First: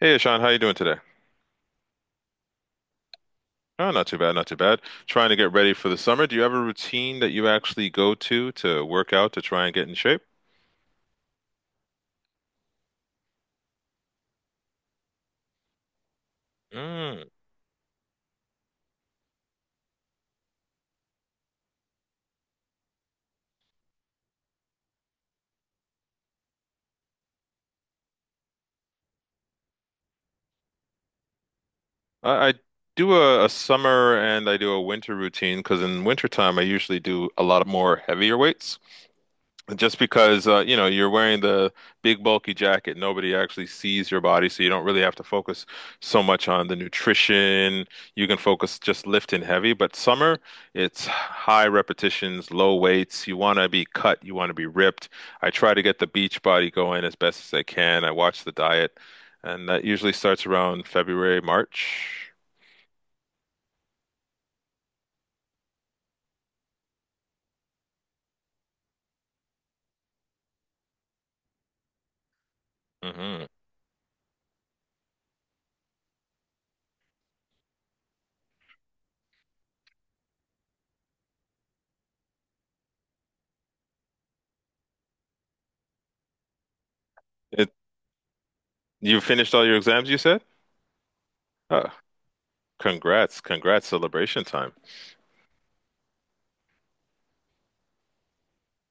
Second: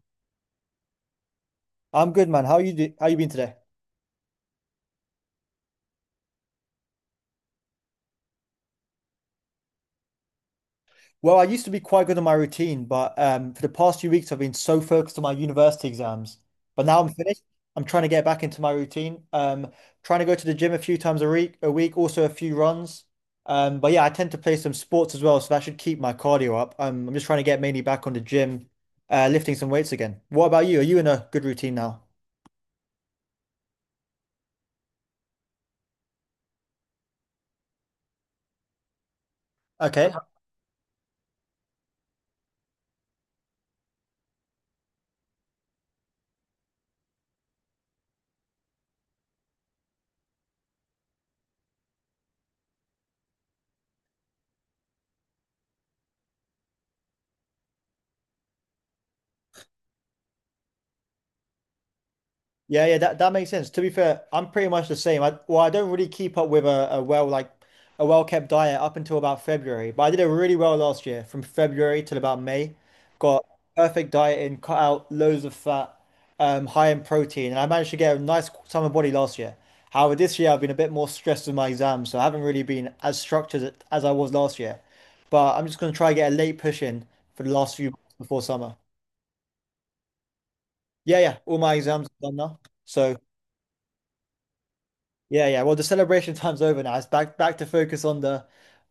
Hey, Sean, how you doing today? I'm good, man. How you been today? Oh, not too bad, not too bad. Trying to get ready for the summer. Do you have a routine that you actually go to work out to try and get in shape? Well, I used to be quite good on my routine, but for the past few weeks, I've been so focused on my university exams. But now I'm Mm. finished. I'm trying to get back into my routine. Trying to go to the gym a few times a week, also a few runs. But yeah, I tend to play some sports as well, so that should keep my cardio up. I'm just trying to get mainly back on the gym, lifting some weights again. What about you? Are you in a good routine now? I do a summer and I do a winter routine because in wintertime I usually do a lot of more heavier weights. Just Okay. because you're wearing the big bulky jacket, nobody actually sees your body, so you don't really have to focus so much on the nutrition. You can focus just lifting heavy, but summer, it's high repetitions, low weights. You want to be cut, you want to be ripped. I try to get the beach body going as best as I can. I watch the diet, and that usually starts around February, March. Yeah, yeah, that makes sense. To be fair, I'm pretty much the same. I don't really keep up with a well like a well kept diet up until about February, but I did it really well last year from February till about May. Hmm. Got perfect diet in, cut out loads of fat, high in protein, and I managed to get a nice summer body last year. However, this year I've been a bit more stressed with my exams, so I haven't really been as structured as I was last year. But I'm just gonna try and get a late push in for the It, last few months before summer. you finished all your exams, you said? Yeah, yeah, all my Oh, exams are done now, so. congrats, congrats, celebration time. Yeah, yeah. Well, the celebration time's over now. It's back to focus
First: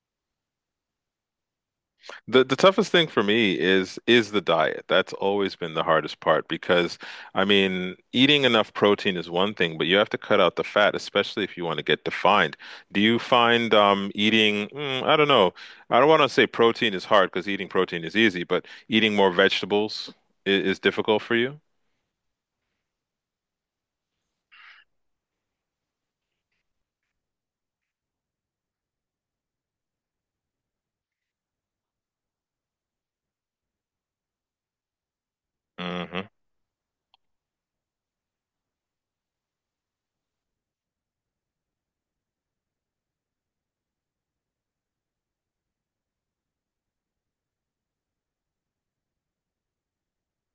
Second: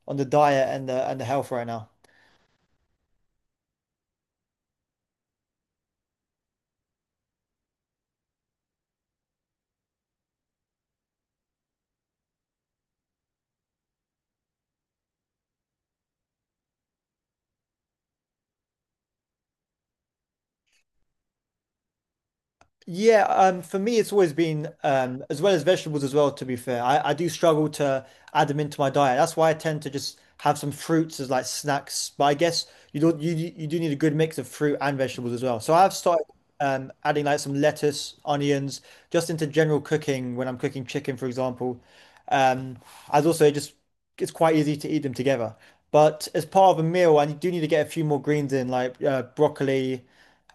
on the diet and the health right now. The toughest thing for me is the diet. That's always been the hardest part because I mean, eating enough protein is one thing, but you have to cut out the fat, especially if you want to get defined. Do you find eating, I don't know. I don't want to say protein is hard because eating protein is easy, but eating more vegetables is difficult for you? Yeah, for me, it's always been as well as vegetables as well, to be fair. I do struggle to add them into my diet. That's why I tend to just have some fruits as like snacks. But I guess you don't you you do need a good mix of fruit and vegetables as well. So I've started Hmm. Adding like some lettuce, onions, just into general cooking when I'm cooking chicken, for example. Um, as also just it's quite easy to eat them together. But as part of a meal, I do need to get a few more greens in, like broccoli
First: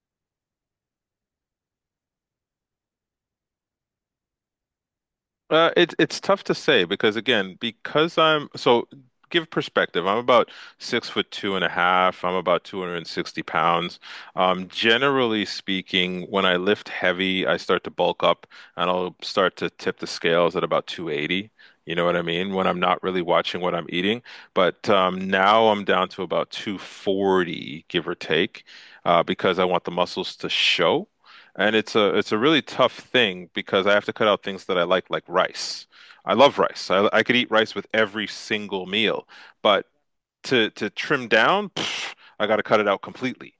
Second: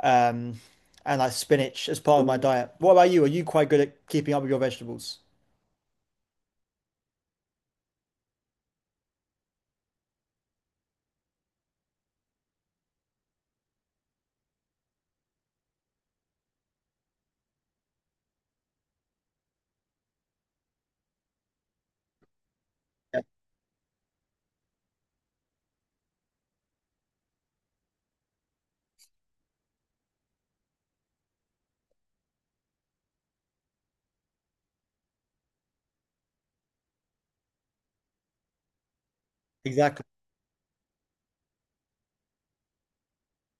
um, and like spinach as part of my diet. What about you? Are you quite good at keeping up with your vegetables? It's tough to say because again, because I'm so give perspective. I'm about 6'2.5". I'm about 260 pounds. Generally speaking, when I lift heavy, I start to bulk up and I'll start to tip the scales at about 280. You know what I mean? When I'm not Yeah, really watching what I'm eating. But now I'm down to about 240, give or take, because I want the muscles to show. And it's a really tough thing because I have to cut out things that I like rice. I love rice. I could eat rice with every single meal, but exactly. to trim down, I got to cut it out completely,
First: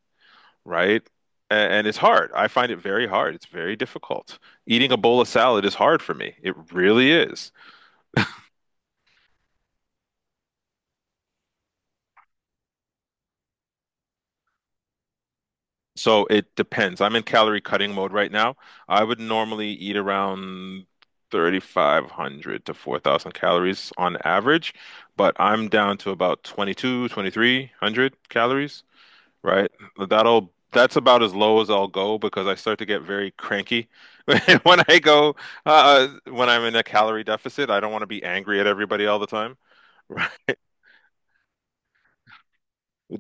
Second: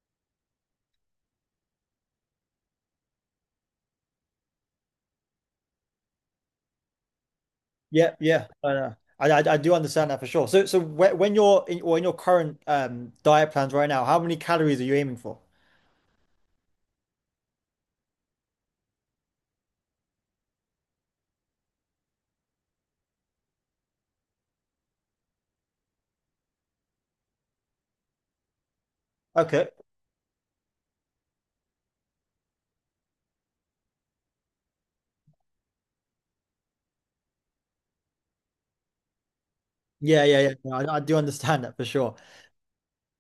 right? And it's hard. I find it very hard. It's very difficult. Eating a bowl of salad is hard for me. It really is. Yeah, yeah, I know. I do understand that for sure. So when you're in your current diet plans right now, how many calories are you aiming for? So it depends. I'm in calorie cutting mode right now. I would normally eat around 3,500 to 4,000 calories on average, but I'm down to about 22, 2,300 calories, Okay. right? That's about as low as I'll go because I start to get very cranky when I go when I'm in a calorie deficit. I don't want to be angry at everybody all the time. Yeah, yeah, yeah. No, I do understand that for sure.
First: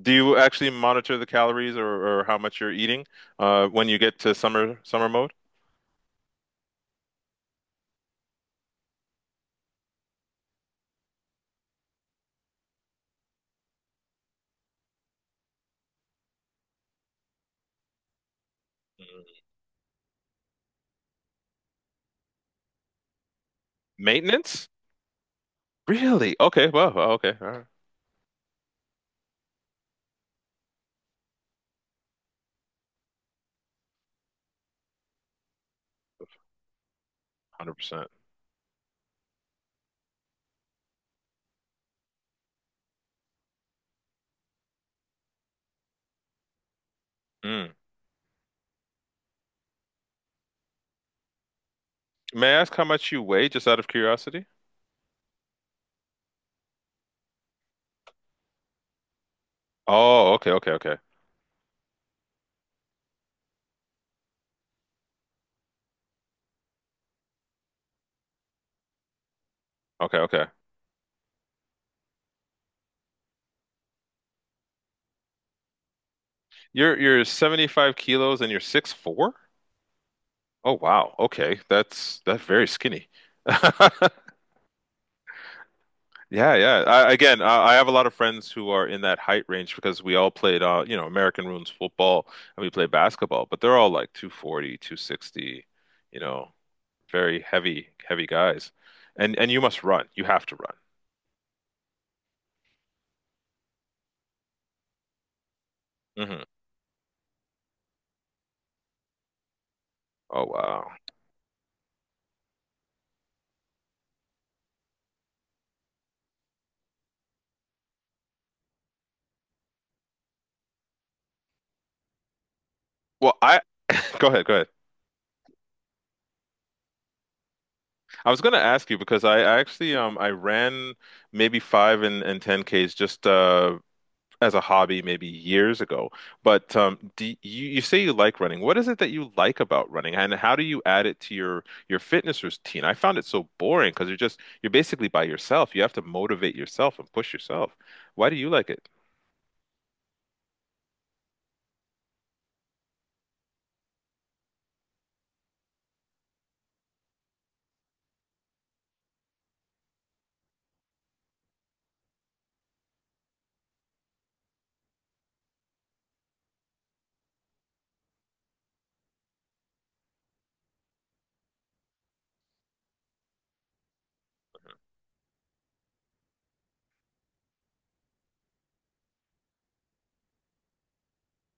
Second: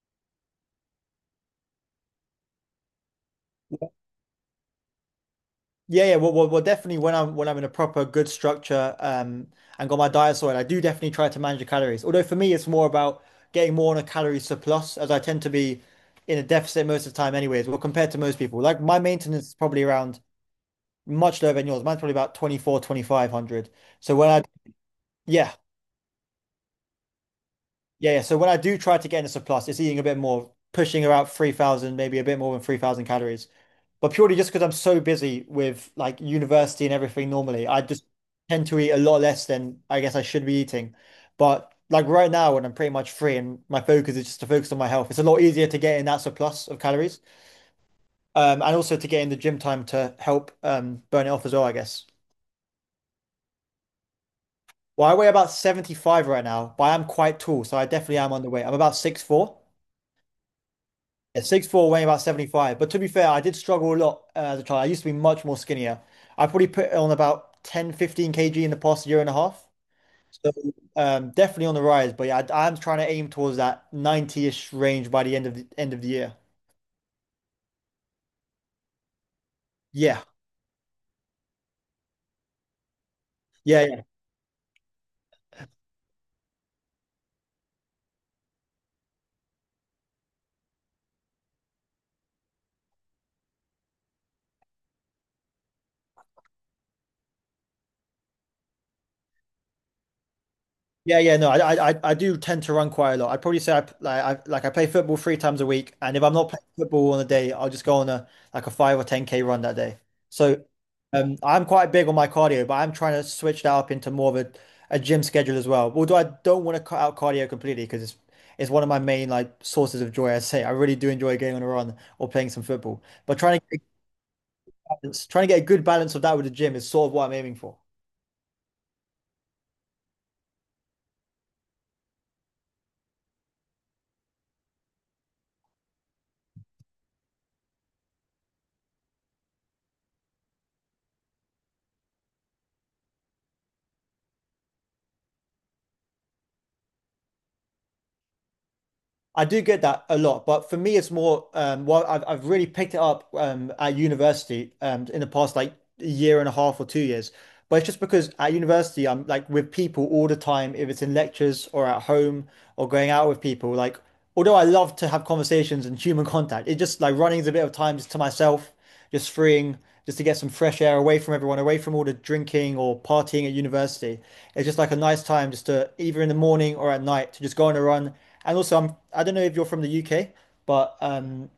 Do you actually monitor the calories or how much you're eating when you get to summer mode? Yeah, yeah. Definitely when I'm in a proper good structure and got my diet sorted, I do definitely try to manage the calories. Although for me, it's more about getting more on a calorie surplus, as I tend to be in a deficit most of the time, anyways. Well, compared to most people, like my maintenance is probably around much lower than yours. Mine's probably about 24, 2,500. So when I Maintenance? yeah, Really? Okay. Well, okay. All right. yeah, yeah. So when I do try to get in a surplus, it's eating a bit more, pushing about 3000, maybe a bit more than 3000 calories. But purely just because I'm so busy with like university and everything normally, I just 100%. tend to eat a lot less than I guess I should be eating. But like right now, when I'm pretty much free and my focus is just to focus on my health, it's a lot easier to get in that surplus of calories, Mm. And also to get in the gym time to help burn it off as well, I guess. May I ask how much you weigh, just out of curiosity? Well, I weigh about 75 right now, but I am quite tall, so I definitely am underweight. I'm about 6'4". Oh, okay, okay, okay. Yeah, 6'4", weighing about 75. But to be fair, I did struggle a lot as a child. I used to be much more skinnier. I probably put on about ten, fifteen 15 kg in the past year and a half. Okay, okay. So definitely on the rise. But yeah, I'm trying to aim towards that 90-ish range by the end of the year. You're 75 kilos and you're 6'4"? Yeah. Oh, wow. Okay. That's very skinny. Yeah. Yeah, yeah. Again, I have a lot of friends who are in that height range because we all played American rules football and we play basketball, but they're all like 240, 260, you know, very heavy, heavy guys. And you must run. You have to run. Yeah, yeah, no, I do tend to run quite a lot. I'd probably say like I play football 3 times a week, and if I'm Hmm. not playing football on a day, I'll just go on a like a five or ten K run that day. Oh, So, wow. I'm quite big on my cardio, but I'm trying to switch that up into more of a gym schedule as well. Although I don't want to cut out cardio completely because it's one of my main like sources of joy. I say I really do enjoy going on a run or playing some football, Well, but I trying to get a Go ahead, go ahead. balance, trying to get a good balance of that with the gym is sort of what I'm aiming for. I was gonna ask you because I actually I ran maybe 5 and 10Ks just as a hobby maybe years ago. But do you you say you like running. What is it that you like about running and how do you add it to your fitness routine? I found it so boring because you're just you're basically by yourself. You have to motivate yourself and push yourself. Why do you like it? I do get that a lot, but for me, it's more well, I've really picked it up at university in the past like a year and a half or 2 years. But it's just because at university, I'm like with people all the time, if it's in lectures or at home or going out with people. Like, although I love to have conversations and human contact, it just like running is a bit of time just to myself just freeing, just to get some fresh air away from everyone, away from all the drinking or partying at university. It's just like a nice time just to either in the morning or at night to just go on a run. And also, I don't know if you're from the UK, but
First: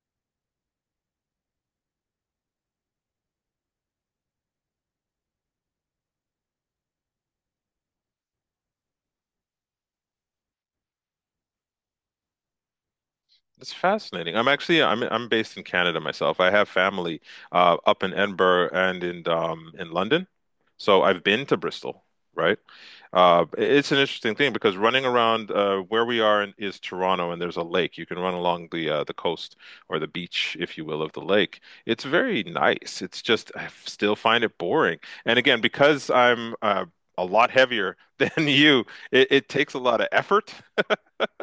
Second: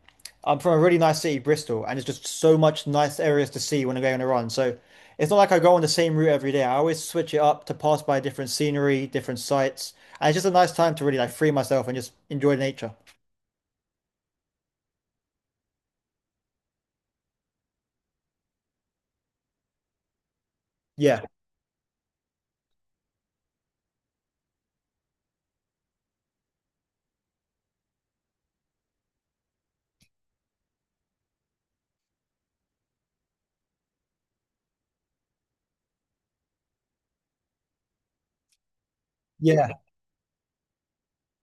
I'm from a really nice city, Bristol, and it's just so much nice areas to see when I go on a run. So it's not like I go on the same route every day. I always switch it up to pass by different scenery, different sights. And it's just a nice time to really like free myself and just enjoy nature. It's fascinating. I'm actually I'm based in Canada myself. I have family up in Edinburgh and in London, so Yeah. I've been to Bristol, right? It's an interesting thing because running around where we are in, is Toronto, and there's a lake. You can run along the coast or the beach, if you will, of the lake. It's very nice. It's just I still find it boring. And again, because I'm a lot heavier than you, it Yeah. takes a lot of effort.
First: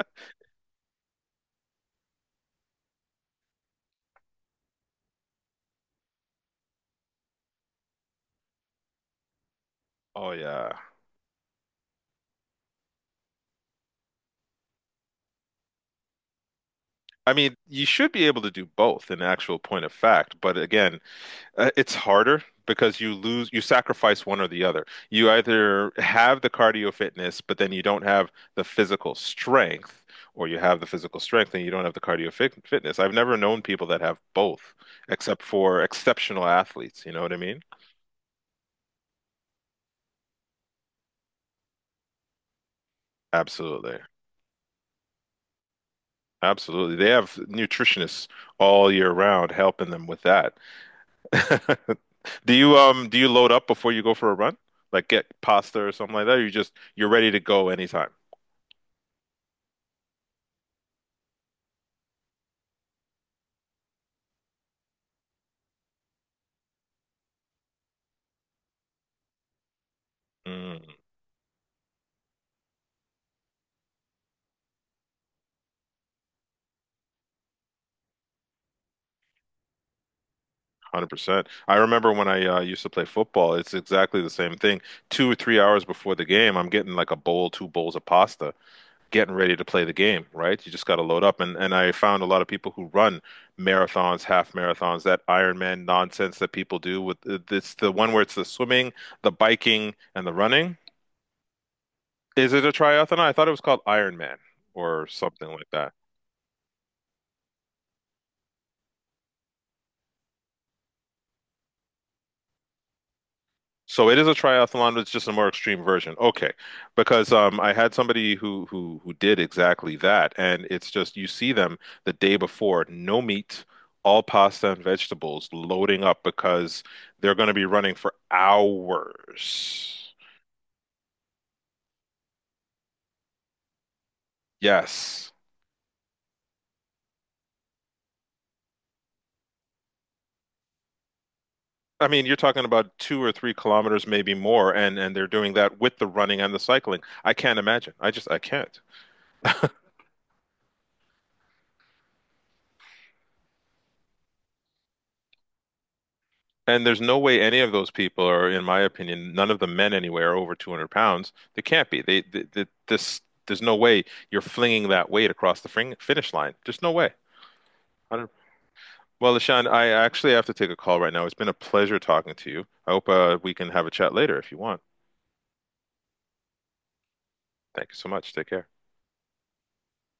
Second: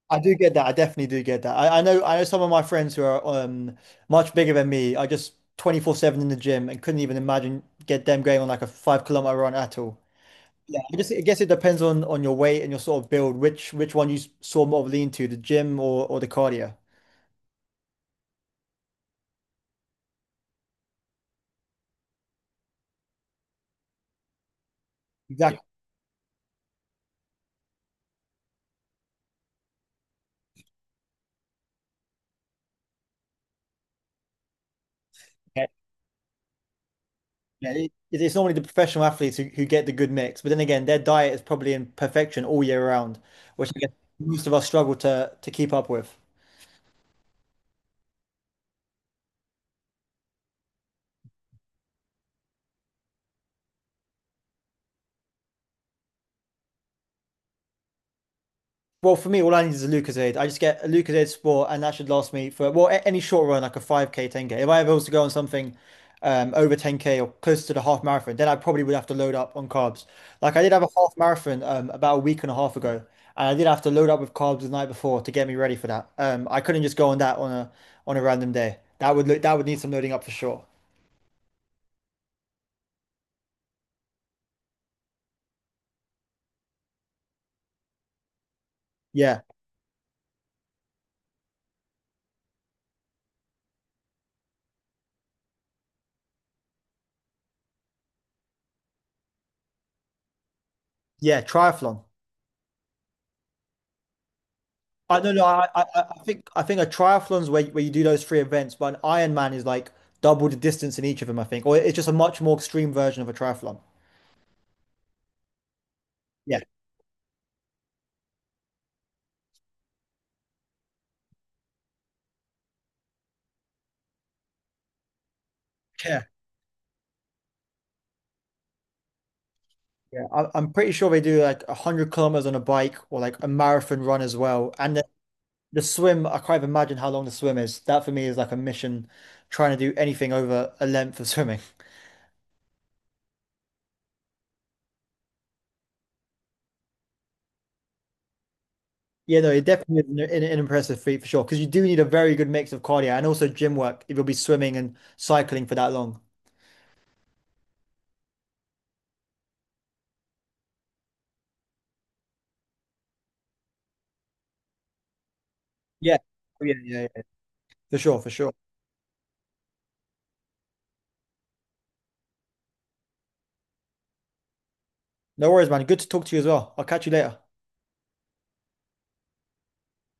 I do get that. I definitely do get that. I know some of my friends who are much bigger than me are just 24/7 in the gym and couldn't even imagine get them going on like a 5 kilometer run at all. Oh yeah. Yeah, I guess it depends on your weight and your sort of build, which one you sort of lean to, the gym or the cardio. Yeah. I mean, you should be able to do both in actual point of fact, but again, it's harder because you sacrifice one or the other. You Exactly. either have the cardio fitness, but then you don't have the physical strength, or you have the physical strength and you don't have the cardio fitness. I've never known people that have both, except Yeah, for exceptional athletes. You know what I mean? yeah, it's normally the professional athletes who get the good mix, but then again, their diet is probably in perfection all year round, which I guess Absolutely. most of us struggle to keep up with. Absolutely. They have nutritionists all year round helping them with that. Do you load up before you go for a run? Like get pasta or something like that, or you're ready to go anytime. Well, for me, all I need is a Lucozade. I just get a Lucozade Sport, and that should last me for any short run, like a 5K, 10K. If I ever was to go on something over 10K or close to the half marathon, then I probably would have to load up on carbs. Like I did Mm, have a half marathon about a week and a half ago, and I did have to load up with carbs the night before to get me ready for that. I couldn't just go on that on a random day. That would need some loading up for sure. 100%. I remember when I used to play football, it's exactly the same thing. 2 or 3 hours before the game, I'm getting like a bowl, two bowls of pasta. Getting Yeah, ready to play the game, right? You just got to load up. And I found a lot of people who run marathons, half marathons, that Ironman nonsense that people do with it's the one where it's the swimming, the biking, and the running. yeah, triathlon. Is it a triathlon? I thought it was called Ironman or I don't know. something I, like I that. I I think a triathlon's where you do those three events, but an Ironman is like double the distance in each of them, I think, or it's just a much more extreme version of a triathlon. So it is a triathlon, but it's just a more extreme version. Okay. Yeah, Because I had somebody who did exactly that and it's just you see them the day before, no meat, all pasta and vegetables loading up yeah, because they're going to be running for hours. yeah. I'm pretty sure they do like 100 kilometers on a bike or like a marathon run as well. Yes. The swim, I can't even imagine how long the swim is. That for me is like a mission, trying to do anything over a length of swimming. I mean, you're talking about 2 or 3 kilometers, maybe more, and they're doing that with the running and the cycling. I can't imagine. I just I can't. Yeah, no, it definitely is an impressive feat for sure, because you do need a very good mix of cardio and also gym work if you'll be swimming and cycling for that long. And there's no way any of those people are, in my opinion, none of the men anywhere are over 200 pounds. They can't be. There's no way you're flinging that weight across the Yeah, finish line. yeah, Just no yeah. way. yeah. For I sure, for don't, sure. Well, LaShawn, I actually have to take a call right now. It's been a pleasure talking to you. I hope we can have a chat later if you want. No worries, man. Good to talk to you as well. I'll catch you later. Thank you so much. Take care.